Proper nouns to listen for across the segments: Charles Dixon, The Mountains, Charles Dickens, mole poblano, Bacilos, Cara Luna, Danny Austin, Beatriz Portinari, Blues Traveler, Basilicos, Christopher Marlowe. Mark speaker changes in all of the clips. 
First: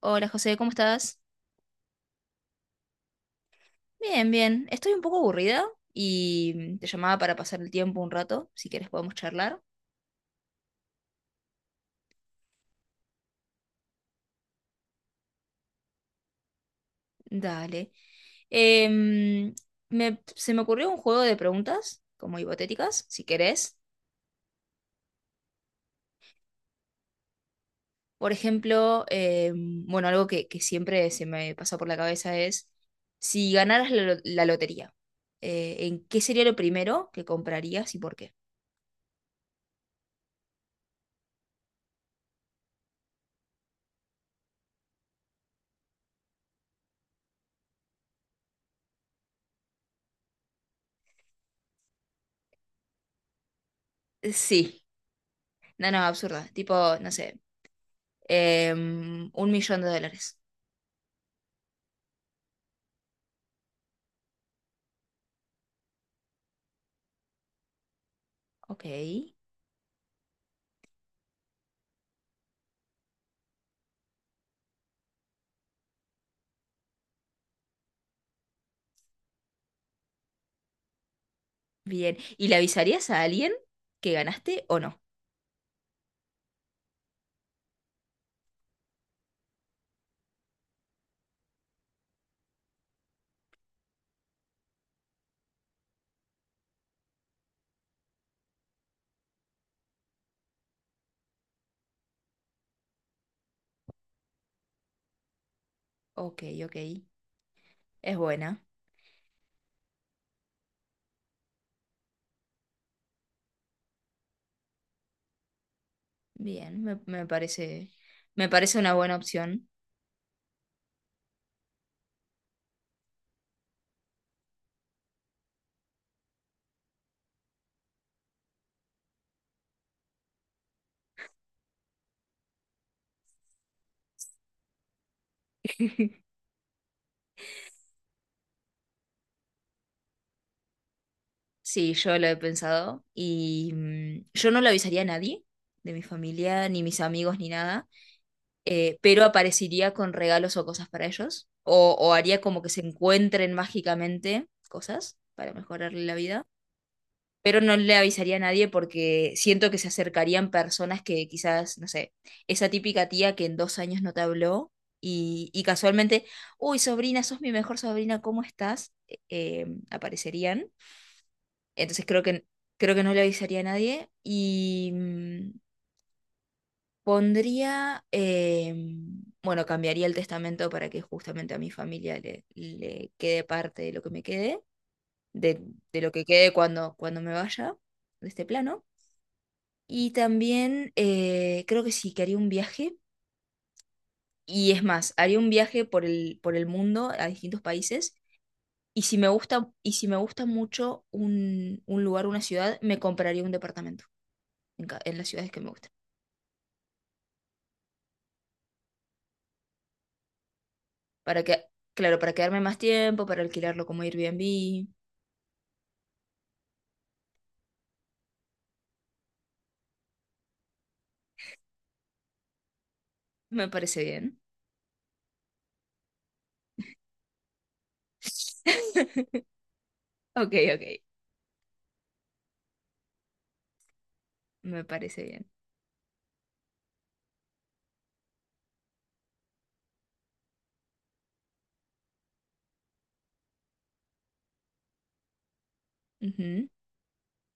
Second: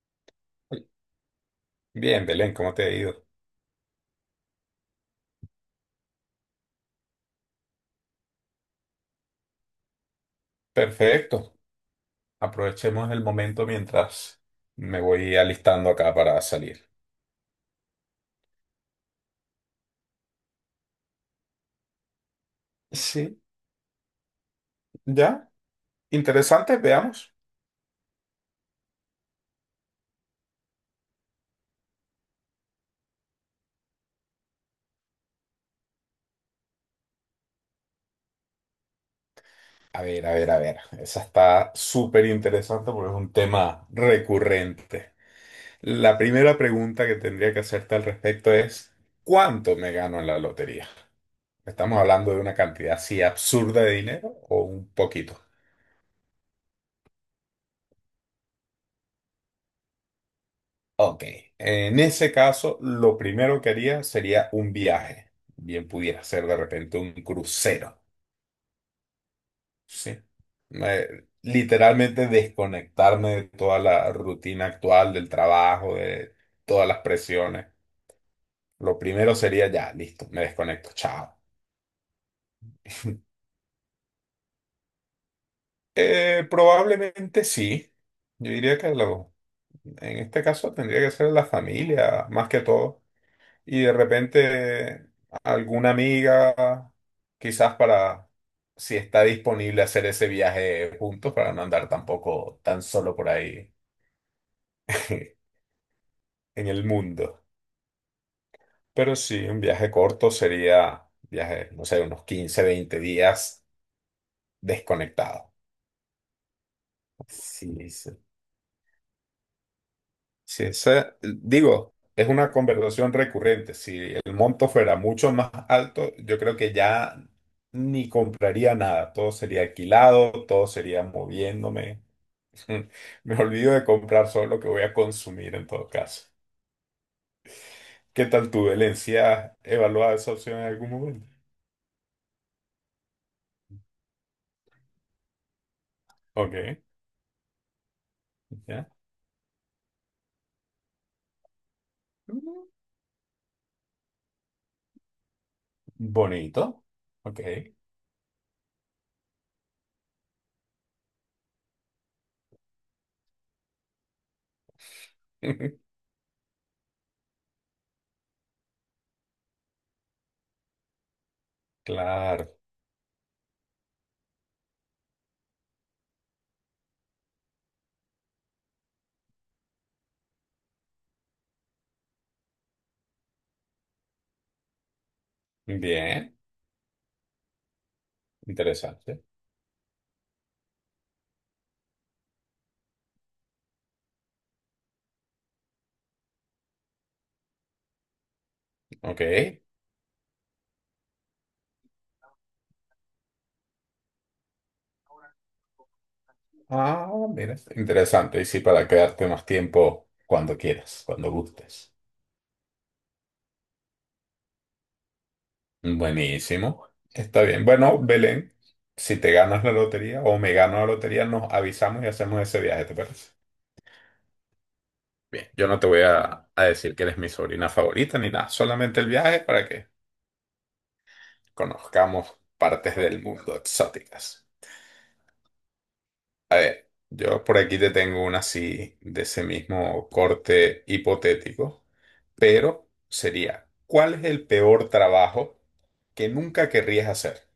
Speaker 1: Hola José, ¿cómo estás?
Speaker 2: Bien, Belén, ¿cómo te ha ido?
Speaker 1: Bien, bien. Estoy un poco aburrida y te llamaba para pasar el tiempo un rato. Si quieres podemos charlar.
Speaker 2: Perfecto. Aprovechemos el momento mientras me voy alistando acá para salir.
Speaker 1: Dale. Em, se me ocurrió un juego de preguntas, como hipotéticas, si
Speaker 2: Sí,
Speaker 1: querés.
Speaker 2: ya. Interesante, veamos.
Speaker 1: Por ejemplo, bueno, algo que siempre se me pasa por la cabeza es, si ganaras la lotería, ¿en qué sería lo primero que comprarías y por qué?
Speaker 2: A ver, a ver, a ver. Esa está súper interesante porque es un tema recurrente. La primera pregunta que tendría que hacerte al respecto es, ¿cuánto me gano en la lotería? ¿Estamos hablando de una cantidad así absurda de dinero o
Speaker 1: Sí,
Speaker 2: un poquito?
Speaker 1: no, no, absurda. Tipo, no sé, un millón de dólares.
Speaker 2: Ok, en ese caso, lo primero que haría sería un viaje. Bien pudiera ser de repente un crucero,
Speaker 1: Ok,
Speaker 2: ¿sí? Me- Literalmente desconectarme de toda la rutina actual, del trabajo, de todas las presiones. Lo primero sería ya, listo, me desconecto, chao.
Speaker 1: bien. ¿Y le avisarías a alguien que ganaste o no?
Speaker 2: Probablemente sí. Yo diría que en este caso tendría que ser la familia, más que todo. Y de repente alguna amiga, quizás para, si está disponible hacer ese viaje juntos, para no andar tampoco tan solo por ahí
Speaker 1: Ok,
Speaker 2: en
Speaker 1: ok.
Speaker 2: el mundo.
Speaker 1: Es buena.
Speaker 2: Pero sí, un viaje corto sería, viaje, no sé, unos 15 20 días desconectado.
Speaker 1: Bien, me
Speaker 2: Sí,
Speaker 1: parece,
Speaker 2: sí.
Speaker 1: me parece una buena opción.
Speaker 2: Si esa, digo, es una conversación recurrente. Si el monto fuera mucho más alto, yo creo que ya ni compraría nada. Todo sería alquilado, todo sería moviéndome. Me olvido de comprar solo lo que voy a consumir en todo caso. ¿Qué tal tu Valencia? ¿Evaluada esa opción en algún momento?
Speaker 1: Sí, yo lo he pensado y yo no lo avisaría a nadie de mi
Speaker 2: Ok,
Speaker 1: familia, ni mis amigos, ni nada,
Speaker 2: ya.
Speaker 1: pero aparecería con regalos o cosas para ellos, o haría como
Speaker 2: Mm.
Speaker 1: que se encuentren mágicamente cosas para mejorarle la vida.
Speaker 2: Bonito. Ok.
Speaker 1: Pero no le avisaría a nadie porque siento que se acercarían personas que quizás, no sé, esa típica tía que en dos años no te habló y casualmente, uy, sobrina, sos mi mejor sobrina, ¿cómo estás? Aparecerían. Entonces creo que,
Speaker 2: Claro.
Speaker 1: creo que no le avisaría a nadie y pondría, bueno, cambiaría el testamento para que justamente a mi familia le quede parte de lo que me quede, de, de lo que
Speaker 2: Bien.
Speaker 1: quede cuando me vaya de este plano.
Speaker 2: Interesante.
Speaker 1: Y también creo que sí, que haría un viaje. Y es más, haría un viaje por el mundo a distintos países. Y si
Speaker 2: Ok.
Speaker 1: me gusta, y si me gusta mucho un lugar, una ciudad, me compraría un departamento en las ciudades que me gustan.
Speaker 2: Ah, mira, interesante. Y sí, para quedarte más tiempo cuando quieras, cuando
Speaker 1: Para que,
Speaker 2: gustes.
Speaker 1: claro, para quedarme más tiempo, para alquilarlo como Airbnb.
Speaker 2: Buenísimo. Está bien. Bueno, Belén, si te ganas la lotería o me gano la lotería, nos avisamos y hacemos ese viaje, ¿te parece?
Speaker 1: Me parece bien.
Speaker 2: Bien, yo no te voy a decir que eres mi sobrina favorita ni nada, solamente el viaje para que
Speaker 1: Ok, ok.
Speaker 2: conozcamos partes del mundo exóticas.
Speaker 1: Me parece bien.
Speaker 2: Yo por aquí te tengo una así de ese mismo corte hipotético. Pero sería, ¿cuál es el peor trabajo que
Speaker 1: Ujú.
Speaker 2: nunca querrías hacer?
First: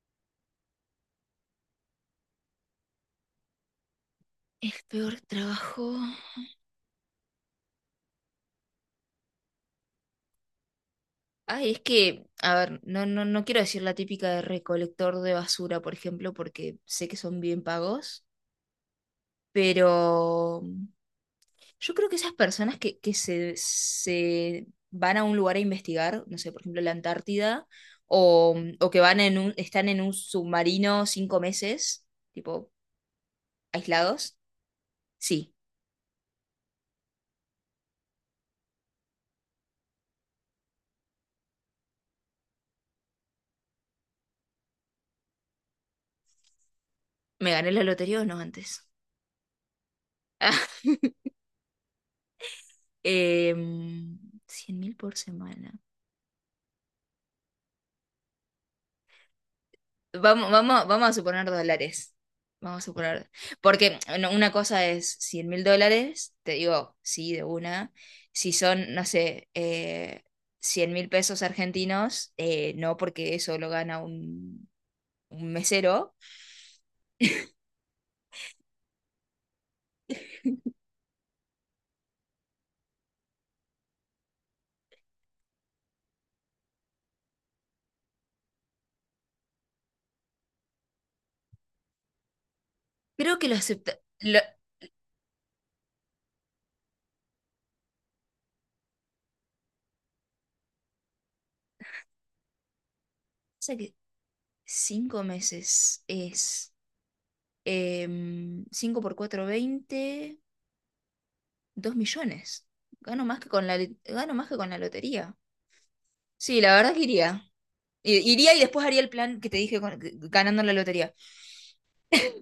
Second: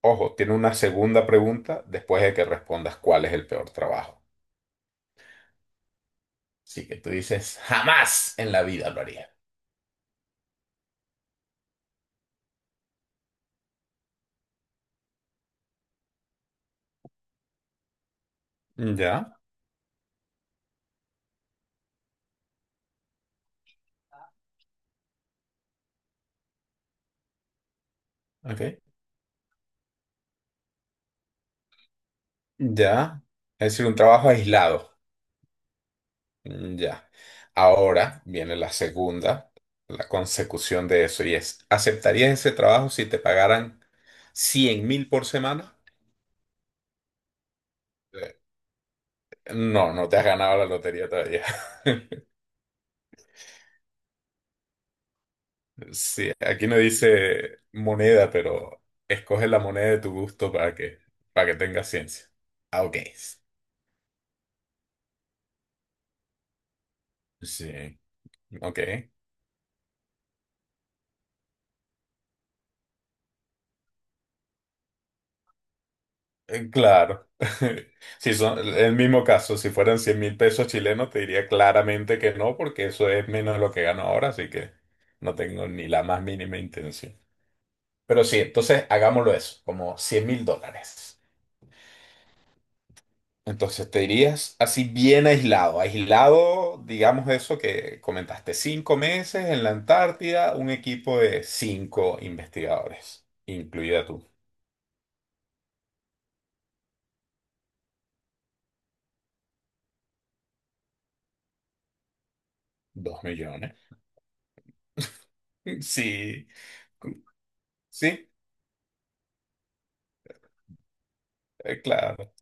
Speaker 2: Ojo, tiene una segunda pregunta después de que respondas cuál es el peor trabajo.
Speaker 1: El peor trabajo.
Speaker 2: Así que tú dices, jamás en la vida lo haría.
Speaker 1: Ay, es que, a ver, no, no, no quiero decir la típica de recolector de basura, por ejemplo, porque sé que son bien pagos,
Speaker 2: Ya,
Speaker 1: pero yo creo que esas personas que se van a un lugar a investigar, no sé, por ejemplo, la Antártida, o,
Speaker 2: ok.
Speaker 1: o que van están en un submarino cinco meses, tipo,
Speaker 2: Ya. Es decir, un trabajo
Speaker 1: aislados,
Speaker 2: aislado.
Speaker 1: sí,
Speaker 2: Mm. Ya. Ahora viene la segunda, la consecución de eso, y es, ¿aceptarías ese trabajo si te pagaran 100.000 por semana?
Speaker 1: me gané la lotería o
Speaker 2: Eh,
Speaker 1: no antes.
Speaker 2: No, no te has ganado la lotería todavía.
Speaker 1: Cien mil por semana.
Speaker 2: Sí, aquí no dice moneda, pero escoge la moneda de tu
Speaker 1: Vamos,
Speaker 2: gusto para
Speaker 1: vamos,
Speaker 2: que,
Speaker 1: vamos a suponer
Speaker 2: para que tenga
Speaker 1: dólares.
Speaker 2: ciencia.
Speaker 1: Vamos
Speaker 2: Ah,
Speaker 1: a
Speaker 2: ok.
Speaker 1: suponer. Porque no, una cosa es 100 mil dólares, te digo, sí, de una.
Speaker 2: Sí,
Speaker 1: Si
Speaker 2: ok.
Speaker 1: son, no sé, 100 mil pesos argentinos, no, porque eso lo gana un mesero.
Speaker 2: Claro. Si son el mismo caso, si fueran 100.000 pesos chilenos, te diría claramente que no, porque eso es menos de lo que gano ahora, así que no tengo ni la más mínima intención. Pero sí, entonces hagámoslo eso, como 100.000 dólares.
Speaker 1: Creo que lo
Speaker 2: Entonces
Speaker 1: acepta.
Speaker 2: te
Speaker 1: Lo,
Speaker 2: dirías así bien aislado, aislado, digamos eso que comentaste, 5 meses en la Antártida, un equipo de cinco investigadores,
Speaker 1: sé que
Speaker 2: incluida tú,
Speaker 1: cinco meses es 5 por 4 20 2 millones.
Speaker 2: dos
Speaker 1: Gano más que con
Speaker 2: millones.
Speaker 1: la, gano más que con la lotería.
Speaker 2: Sí,
Speaker 1: Sí, la verdad que iría.
Speaker 2: sí,
Speaker 1: Iría y después haría el plan que te dije ganando la lotería.
Speaker 2: claro.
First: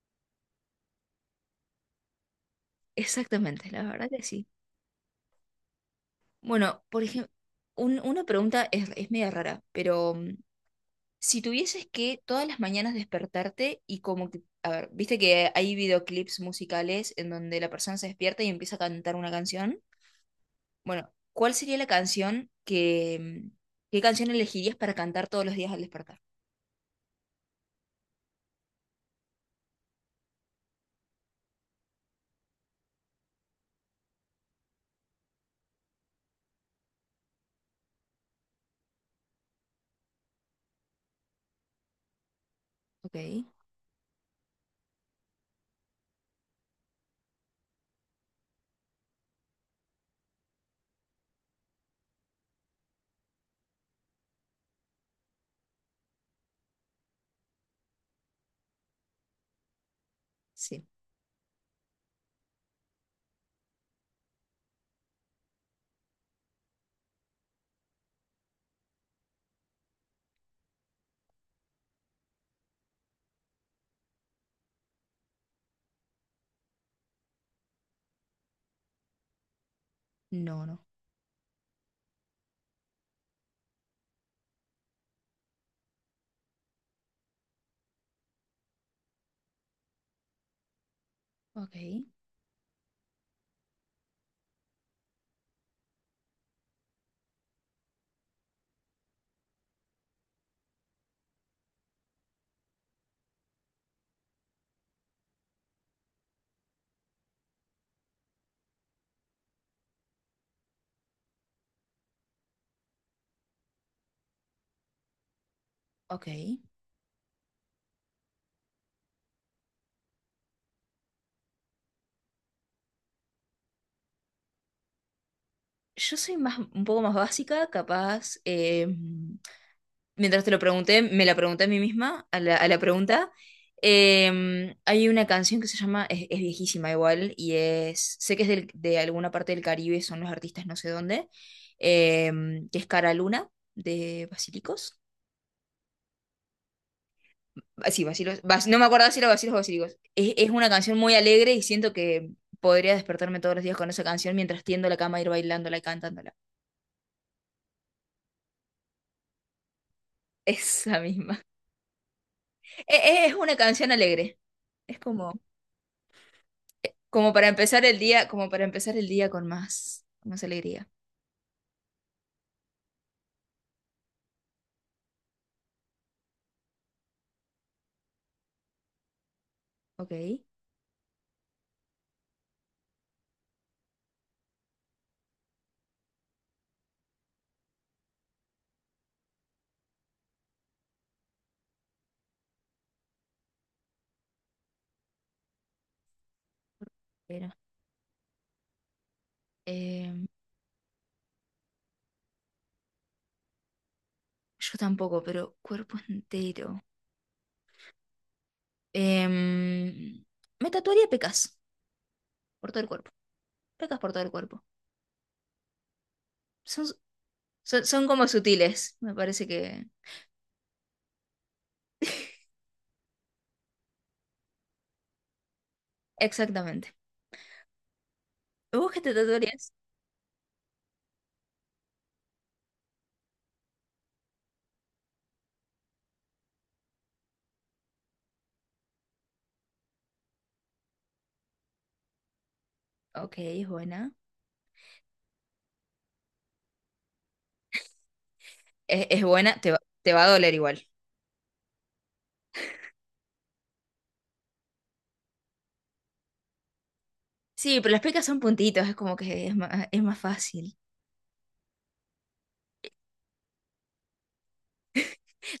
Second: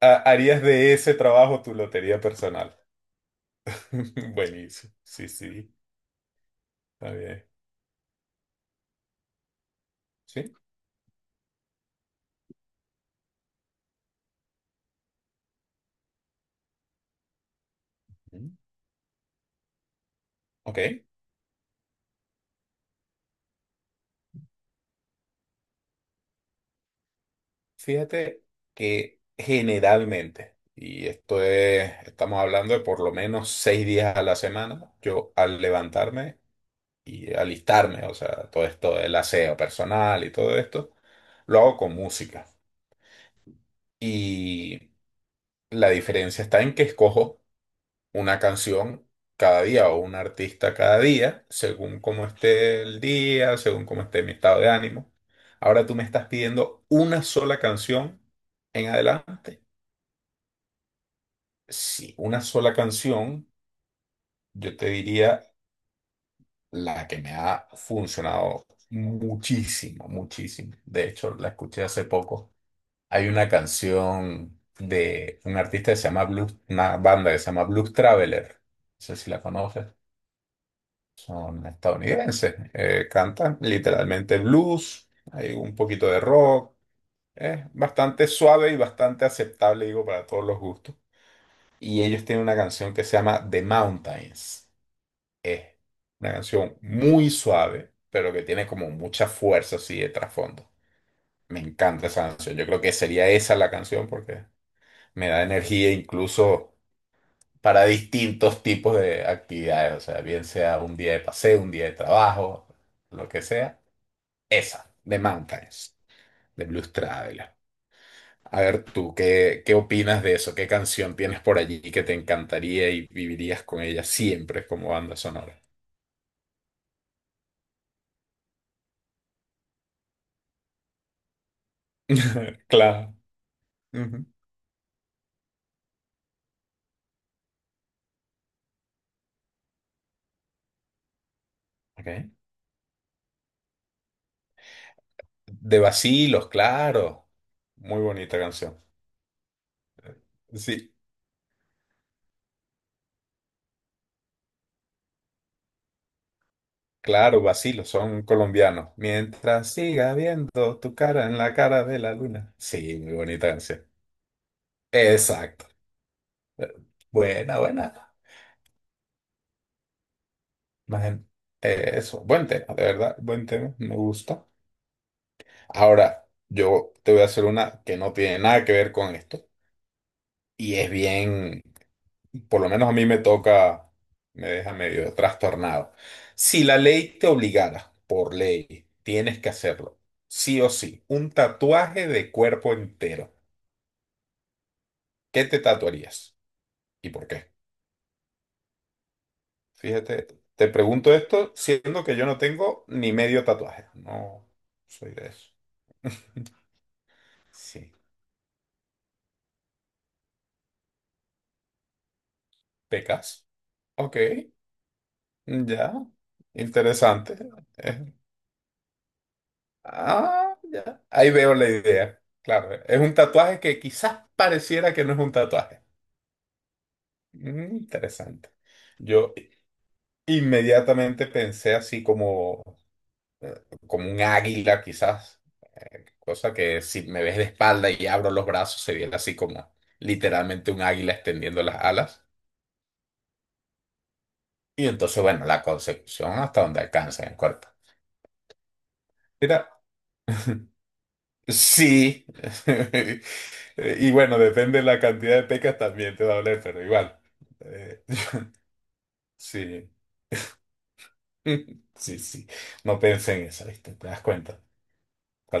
Speaker 2: Harías de ese trabajo tu lotería personal.
Speaker 1: Exactamente, la verdad que sí.
Speaker 2: Buenísimo, sí, sí,
Speaker 1: Bueno, por
Speaker 2: está
Speaker 1: ejemplo,
Speaker 2: bien.
Speaker 1: una pregunta es media rara, pero
Speaker 2: Sí,
Speaker 1: si tuvieses que todas las mañanas despertarte y como que, a ver, viste que hay videoclips musicales en donde la persona se despierta
Speaker 2: mm,
Speaker 1: y empieza a cantar una canción.
Speaker 2: ok.
Speaker 1: Bueno, ¿cuál sería la canción que, mm, qué canción elegirías para cantar todos los días al despertar?
Speaker 2: Fíjate que generalmente, y esto es, estamos hablando de por lo menos 6 días a la semana, yo al levantarme y alistarme, o sea, todo esto del aseo personal y todo esto, lo hago con música.
Speaker 1: Ok,
Speaker 2: Y la diferencia está en que escojo una canción cada día o un artista cada día, según cómo esté el día, según cómo esté mi estado de ánimo. Ahora tú me estás pidiendo una sola canción en adelante.
Speaker 1: sí.
Speaker 2: Si una sola canción, yo te diría la que me ha funcionado muchísimo, muchísimo. De hecho, la escuché hace poco. Hay una canción de un artista que se llama Blues, una banda que se llama Blues Traveler. No sé si la conoces.
Speaker 1: No, no.
Speaker 2: Son estadounidenses. Cantan literalmente blues. Hay un poquito de rock. Es bastante suave y bastante aceptable, digo, para todos los gustos.
Speaker 1: Ok,
Speaker 2: Y ellos tienen una canción que se llama The Mountains. Es una canción muy suave, pero que tiene como mucha fuerza así de trasfondo. Me encanta esa canción. Yo creo que sería esa la canción porque me da energía incluso para distintos tipos de actividades. O sea, bien sea un día de paseo, un día de trabajo, lo que sea. Esa, The Mountains,
Speaker 1: ok.
Speaker 2: de Blues Traveler. A ver tú, ¿qué opinas de eso? ¿Qué canción tienes por allí que te encantaría y vivirías con ella siempre como banda sonora?
Speaker 1: Yo soy más, un poco más básica, capaz. Mientras te lo pregunté, me la pregunté a mí misma, a la, a la
Speaker 2: Claro.
Speaker 1: pregunta.
Speaker 2: Ujú.
Speaker 1: Hay una canción que se llama, es viejísima igual, y es, sé que es de alguna parte del Caribe, son los artistas no sé dónde,
Speaker 2: Ok.
Speaker 1: eh, que es Cara Luna, de Basilicos.
Speaker 2: De Bacilos, claro.
Speaker 1: Ah,
Speaker 2: Muy
Speaker 1: sí,
Speaker 2: bonita
Speaker 1: Basilos, no
Speaker 2: canción.
Speaker 1: me acuerdo si era Basilos o Basilicos. Es una
Speaker 2: Sí,
Speaker 1: canción muy alegre y siento que podría despertarme todos los días con esa canción mientras tiendo la cama, ir bailándola y cantándola.
Speaker 2: claro, Bacilos, son colombianos. Mientras siga viendo tu
Speaker 1: Esa
Speaker 2: cara en
Speaker 1: misma.
Speaker 2: la cara de la luna. Sí, muy
Speaker 1: Es
Speaker 2: bonita
Speaker 1: una
Speaker 2: canción.
Speaker 1: canción alegre. Es como,
Speaker 2: Exacto. Eh,
Speaker 1: como para
Speaker 2: Buena,
Speaker 1: empezar el
Speaker 2: buena.
Speaker 1: día, como para empezar el día con más alegría.
Speaker 2: Más en- eso, buen tema, de verdad, buen tema, me gusta. Ahora, yo te voy a hacer una que no tiene nada que ver con esto
Speaker 1: Ok.
Speaker 2: y es bien, por lo menos a mí me toca, me deja medio trastornado. Si la ley te obligara, por ley, tienes que hacerlo, sí o sí, un tatuaje de cuerpo entero. ¿Qué te tatuarías? ¿Y por
Speaker 1: Pero,
Speaker 2: qué?
Speaker 1: em,
Speaker 2: Fíjate, te pregunto esto siendo que yo no tengo ni medio tatuaje. No
Speaker 1: yo
Speaker 2: soy
Speaker 1: tampoco,
Speaker 2: de eso.
Speaker 1: pero cuerpo entero.
Speaker 2: Sí.
Speaker 1: Em, me tatuaría pecas por todo el cuerpo.
Speaker 2: ¿Pecas?
Speaker 1: Pecas por
Speaker 2: Ok,
Speaker 1: todo el cuerpo.
Speaker 2: ya.
Speaker 1: Son,
Speaker 2: Interesante.
Speaker 1: son como sutiles, me parece que.
Speaker 2: Ah, ya. Ahí veo la idea. Claro, es un tatuaje que quizás pareciera que no es un tatuaje.
Speaker 1: Exactamente.
Speaker 2: Mm, interesante.
Speaker 1: ¿Vos qué te
Speaker 2: Yo
Speaker 1: tatuarías?
Speaker 2: inmediatamente pensé así como, eh, como un águila, quizás. Cosa que si me ves de espalda y abro los brazos, se viera así como literalmente un águila extendiendo las alas.
Speaker 1: Ok, es buena.
Speaker 2: Y entonces, bueno, la concepción hasta donde alcanza en el cuerpo.
Speaker 1: Es buena,
Speaker 2: Mira.
Speaker 1: te va a doler igual.
Speaker 2: Sí. Y bueno, depende de la cantidad de pecas también te va a doler, pero igual.
Speaker 1: Sí, pero las
Speaker 2: Eh,
Speaker 1: pecas son puntitos, es como que es más,
Speaker 2: sí.
Speaker 1: es más fácil.
Speaker 2: Sí, sí. No pensé en eso, ¿viste? Te das cuenta.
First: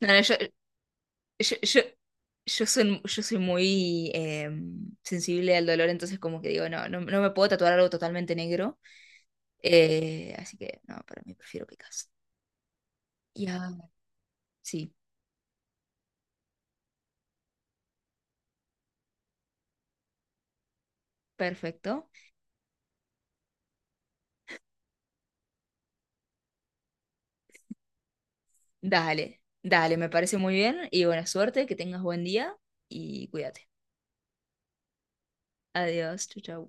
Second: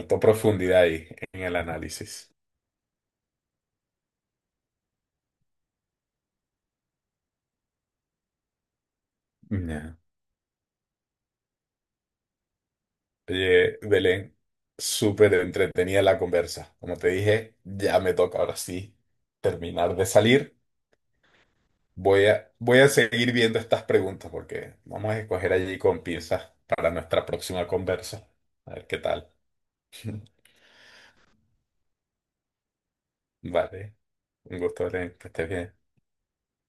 Speaker 1: No, no, yo,
Speaker 2: profundidad ahí en
Speaker 1: Yo,
Speaker 2: el
Speaker 1: yo,
Speaker 2: análisis.
Speaker 1: yo soy muy sensible al dolor, entonces como que digo, no, no, no me puedo tatuar algo totalmente negro.
Speaker 2: Ya.
Speaker 1: Así que no, para mí prefiero Picasso. Ya,
Speaker 2: Oye, Belén,
Speaker 1: sí,
Speaker 2: súper entretenida la conversa. Como te dije, ya me toca ahora sí terminar de salir.
Speaker 1: perfecto.
Speaker 2: Voy a seguir viendo estas preguntas porque vamos a escoger allí con pinzas para nuestra próxima conversa. A ver qué tal.
Speaker 1: Dale, dale, me parece muy bien. Y buena suerte, que tengas buen día y cuídate.
Speaker 2: Vale. Un gusto, Belén, que estés bien.
Speaker 1: Adiós, chau, chau.